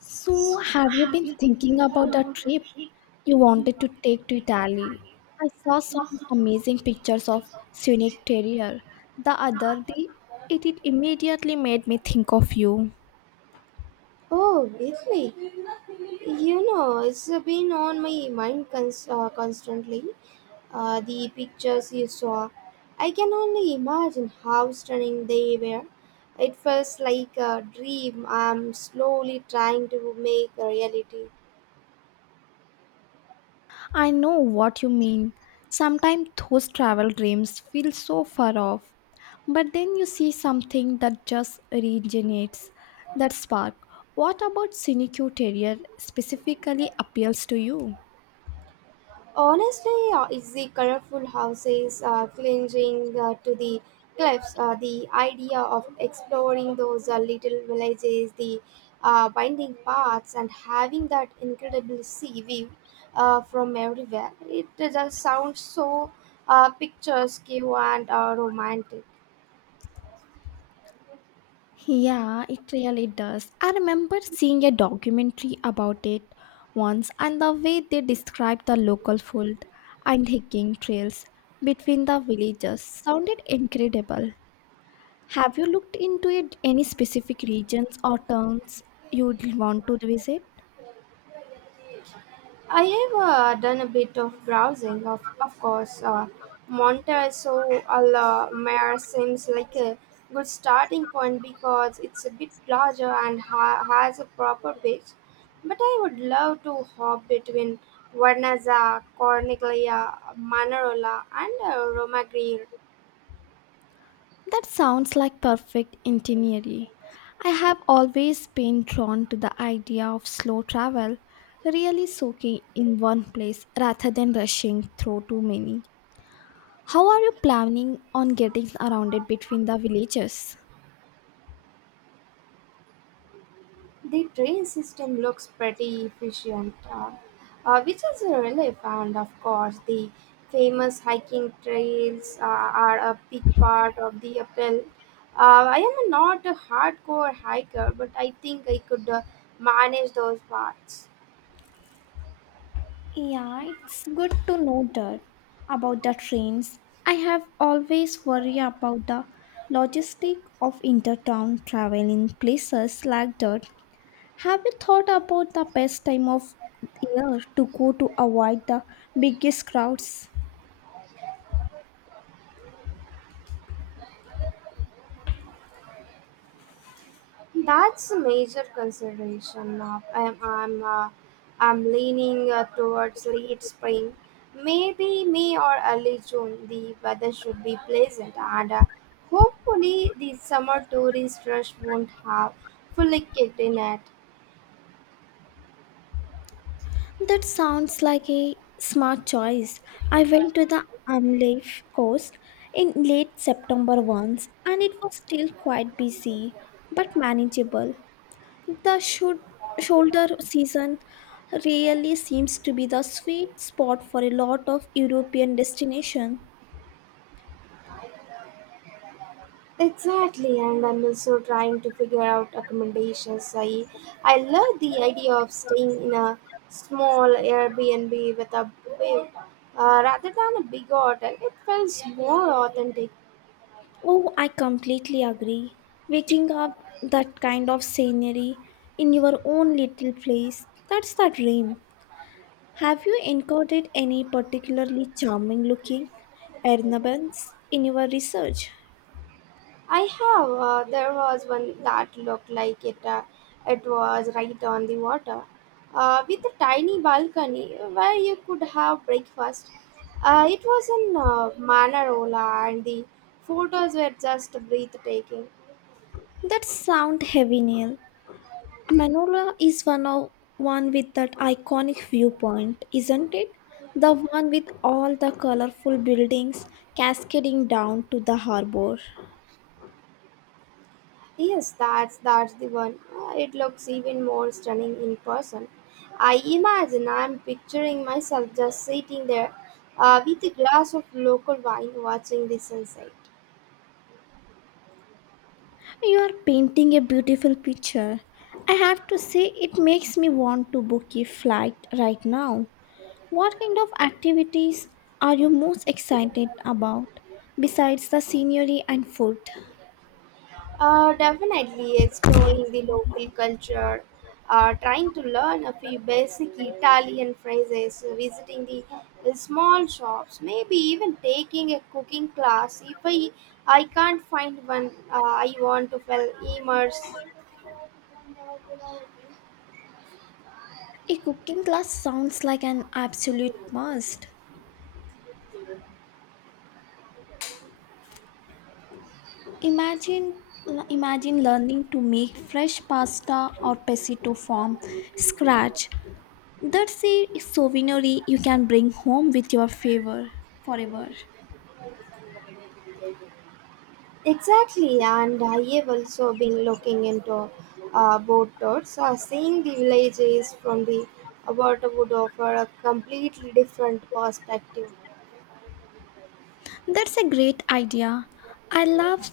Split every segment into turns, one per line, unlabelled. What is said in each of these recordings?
So, have you been thinking about the trip you wanted to take to Italy? I saw some amazing pictures of scenic terror the other day. It immediately made me think of you.
Oh, Italy. You know, it's been on my mind constantly. The pictures you saw, I can only imagine how stunning they were. It feels like a dream I'm slowly trying to make a reality.
I know what you mean. Sometimes those travel dreams feel so far off, but then you see something that just regenerates that spark. What about scenic terror specifically appeals to you?
Honestly, it's the colorful houses clinging to the cliffs. The idea of exploring those little villages, the winding paths, and having that incredible sea view from everywhere. It just sounds so picturesque and romantic.
Yeah, it really does. I remember seeing a documentary about it once and the way they described the local food and hiking trails between the villages sounded incredible. Have you looked into it any specific regions or towns you'd want to visit?
I have done a bit of browsing, of course. Montezo al Mare seems like a good starting point because it's a bit larger and has a proper beach. But I would love to hop between Vernazza, Corniglia, Manarola, and Romaggiore.
That sounds like perfect itinerary. I have always been drawn to the idea of slow travel, really soaking in one place rather than rushing through too many. How are you planning on getting around it between the villages?
The train system looks pretty efficient, which is a relief. And of course, the famous hiking trails are a big part of the appeal. I am not a hardcore hiker, but I think I could manage those parts.
Yeah, it's good to know that about the trains. I have always worry about the logistic of intertown travel in places like that. Have you thought about the best time of year to go to avoid the biggest crowds?
That's a major consideration. Of, I'm leaning towards late spring, maybe May or early June. The weather should be pleasant, and hopefully the summer tourist rush won't have fully kicked in yet.
That sounds like a smart choice. I went to the Amleth coast in late September once and it was still quite busy but manageable. The shoulder season really seems to be the sweet spot for a lot of European destinations.
Exactly, and I'm also trying to figure out accommodations. I love the idea of staying in a small Airbnb with a buffet rather than a big hotel. It feels more authentic.
Oh, I completely agree. Waking up that kind of scenery in your own little place, that's the dream. Have you encountered any particularly charming looking Ernabans in your research?
I have, there was one that looked like it was right on the water, with a tiny balcony where you could have breakfast. It was in Manarola, and the photos were just breathtaking.
That sound heavy, Neil. Manola is one of one with that iconic viewpoint, isn't it? The one with all the colorful buildings cascading down to the harbor.
Yes, that's the one. It looks even more stunning in person. I'm picturing myself just sitting there with a glass of local wine watching the sunset.
You are painting a beautiful picture. I have to say, it makes me want to book a flight right now. What kind of activities are you most excited about besides the scenery and food?
Definitely exploring the local culture, trying to learn a few basic Italian phrases, visiting the small shops, maybe even taking a cooking class if I can't find one. I want to feel immersed.
A cooking class sounds like an absolute must. Imagine Imagine learning to make fresh pasta or pesito from scratch. That's a souvenir you can bring home with your favor forever.
Exactly, and I have also been looking into boat tours. Seeing the villages from the water would offer a completely different perspective.
That's a great idea. I love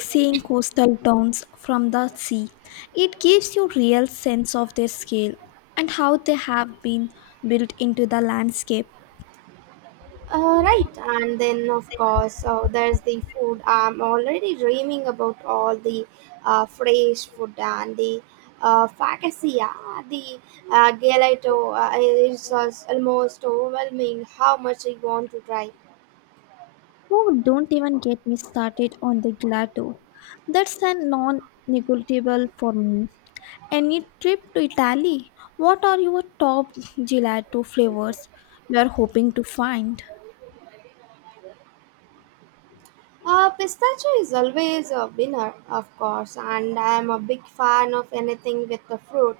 seeing coastal towns from the sea. It gives you real sense of their scale and how they have been built into the landscape.
Right, and then of course, there's the food. I'm already dreaming about all the fresh food and the focaccia, the gelato. It's just almost overwhelming how much I want to try.
Oh, don't even get me started on the gelato. That's a non negotiable for me. Any trip to Italy? What are your top gelato flavors you are hoping to find?
Pistachio is always a winner, of course, and I am a big fan of anything with the fruit,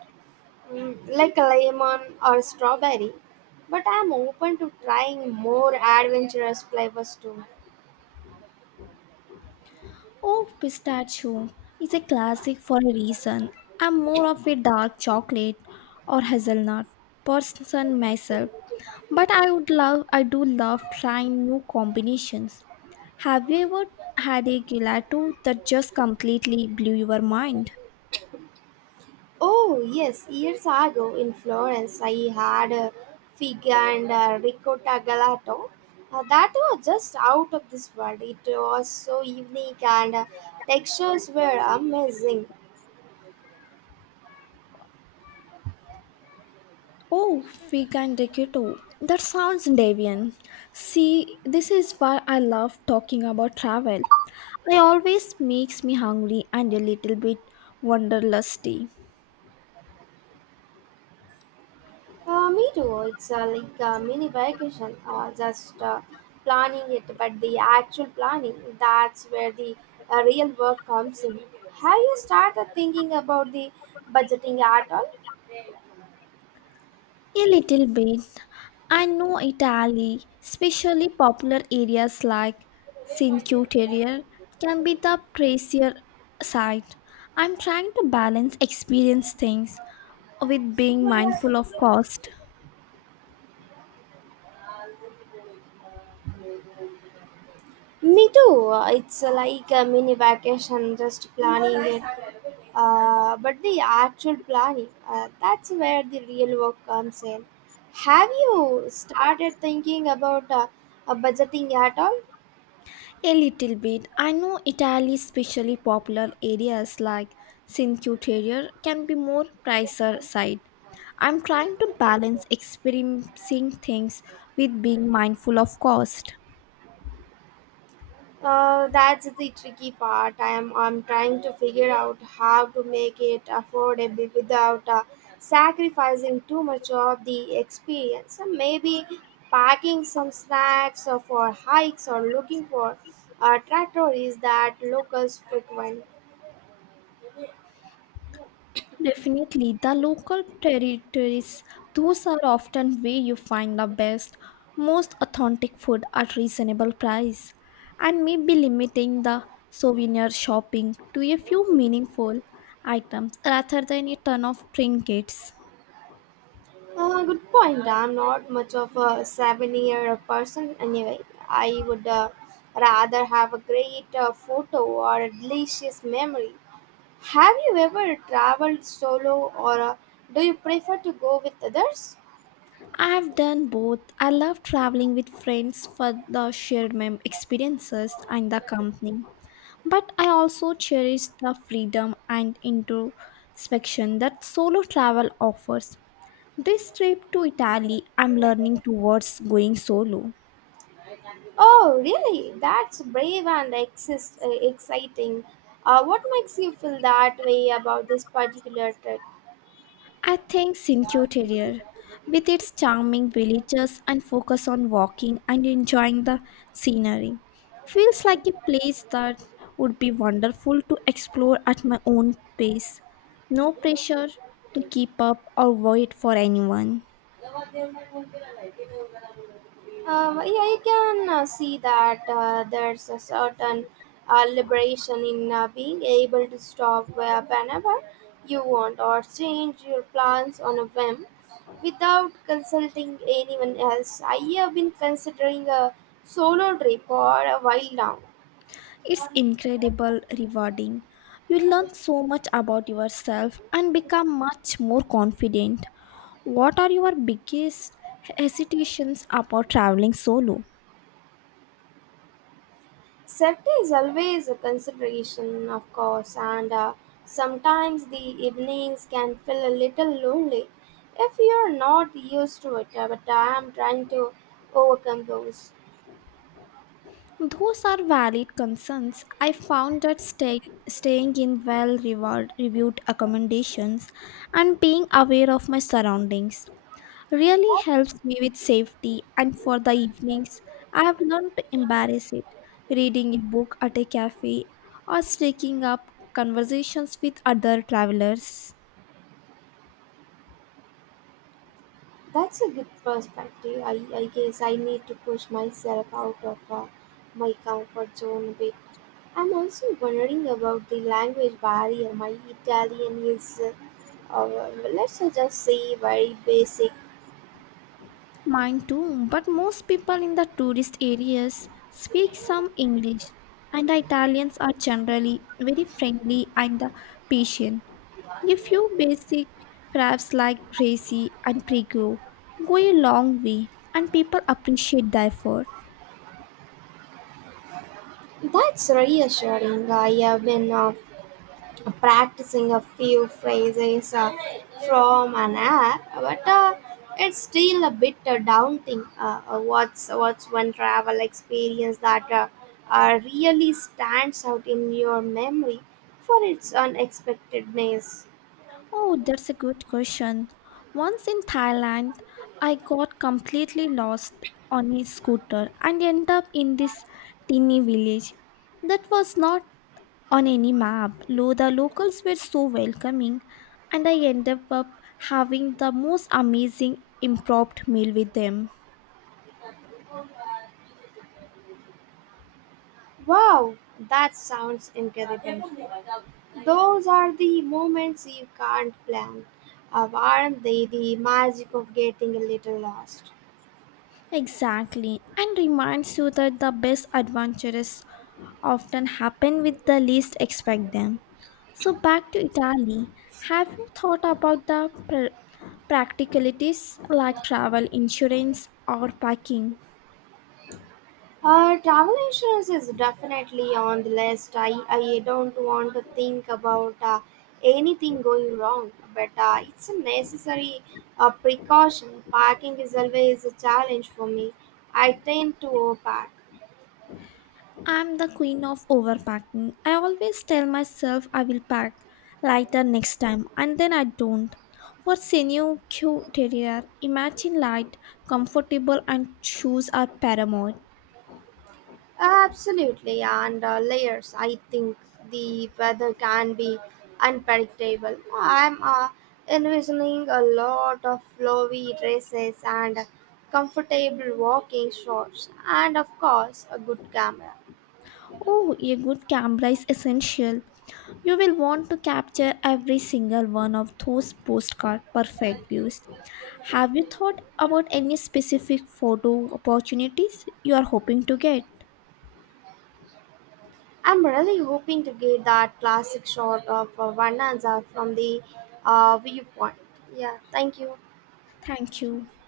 like a lemon or strawberry. But I am open to trying more adventurous flavors too.
Oh, pistachio is a classic for a reason. I'm more of a dark chocolate or hazelnut person myself, but I do love trying new combinations. Have you ever had a gelato that just completely blew your mind?
Oh, yes, years ago in Florence, I had a fig and a ricotta gelato. That was just out of this world. It was so unique, and textures were amazing.
Oh, vegan gelato. That sounds deviant. See, this is why I love talking about travel. It always makes me hungry and a little bit wanderlusty.
Me too. It's like a mini vacation, just planning it, but the actual planning, that's where the real work comes in. Have you started thinking about the budgeting at all?
A little bit. I know Italy, especially popular areas like Cinque Terre, can be the pricier side. I'm trying to balance experience things with being mindful of cost.
Me too. It's like a mini vacation, just planning it, but the actual planning, that's where the real work comes in. Have you started thinking about budgeting at all?
A little bit. I know Italy, especially popular areas like Cinque Terre, can be more pricier side. I'm trying to balance experiencing things with being mindful of cost.
That's the tricky part. I'm trying to figure out how to make it affordable without sacrificing too much of the experience. And maybe packing some snacks or for hikes or looking for trattories that locals frequent.
Definitely, the local territories, those are often where you find the best, most authentic food at reasonable price, and maybe limiting the souvenir shopping to a few meaningful items rather than a ton of trinkets.
Good point. I'm not much of a seven-year person anyway. I would rather have a great photo or a delicious memory. Have you ever traveled solo, or do you prefer to go with others?
I have done both. I love traveling with friends for the shared experiences and the company, but I also cherish the freedom and introspection that solo travel offers. This trip to Italy, I'm learning towards going solo.
Oh, really? That's brave and exciting. What makes you feel that way about this particular trip?
I think Cinque Terre, with its charming villages and focus on walking and enjoying the scenery, feels like a place that would be wonderful to explore at my own pace. No pressure to keep up or wait for anyone.
Yeah, you can see that there's a certain liberation in being able to stop whenever you want or change your plans on a whim without consulting anyone else. I have been considering a solo trip for a while now.
It's incredible rewarding. You learn so much about yourself and become much more confident. What are your biggest hesitations about traveling solo?
Safety is always a consideration, of course, and sometimes the evenings can feel a little lonely if you're not used to it. But I'm trying to overcome those.
Those are valid concerns. I found that staying in reviewed accommodations and being aware of my surroundings really
That,
helps me with safety. And for the evenings, I have learned to embrace it. Reading a book at a cafe or striking up conversations with other travelers.
that's a good perspective. I guess I need to push myself out of my comfort zone a bit. I'm also wondering about the language barrier. My Italian is, let's just say, very basic.
Mine too, but most people in the tourist areas speak some English, and the Italians are generally very friendly and patient. A few basic phrases like grazie and prego go a long way, and people appreciate the effort.
That's reassuring. I have been practicing a few phrases from an app, but it's still a bit daunting. What's one travel experience that really stands out in your memory for its unexpectedness?
Oh, that's a good question. Once in Thailand, I got completely lost on a scooter and ended up in this teeny village that was not on any map. Lo, the locals were so welcoming, and I ended up having the most amazing impromptu meal with them.
Wow, that sounds incredible. Those are the moments you can't plan. Aren't they the magic of getting a little lost?
Exactly, and reminds you that the best adventures often happen with the least expect them. So back to Italy. Have you thought about the practicalities like travel insurance or packing?
Travel insurance is definitely on the list. I don't want to think about anything going wrong, but it's a necessary precaution. Parking is always a challenge for me. I tend to overpack.
I'm the queen of overpacking. I always tell myself I will pack lighter next time, and then I don't. For Senu Q Terrier, imagine light, comfortable, and shoes are paramount.
Absolutely, and layers. I think the weather can be unpredictable. I'm envisioning a lot of flowy dresses and comfortable walking shorts, and of course, a good camera.
Oh, a good camera is essential. You will want to capture every single one of those postcard perfect views. Have you thought about any specific photo opportunities you are hoping to get?
I'm really hoping to get that classic shot of Vananza from the viewpoint. Yeah, thank you.
Thank you.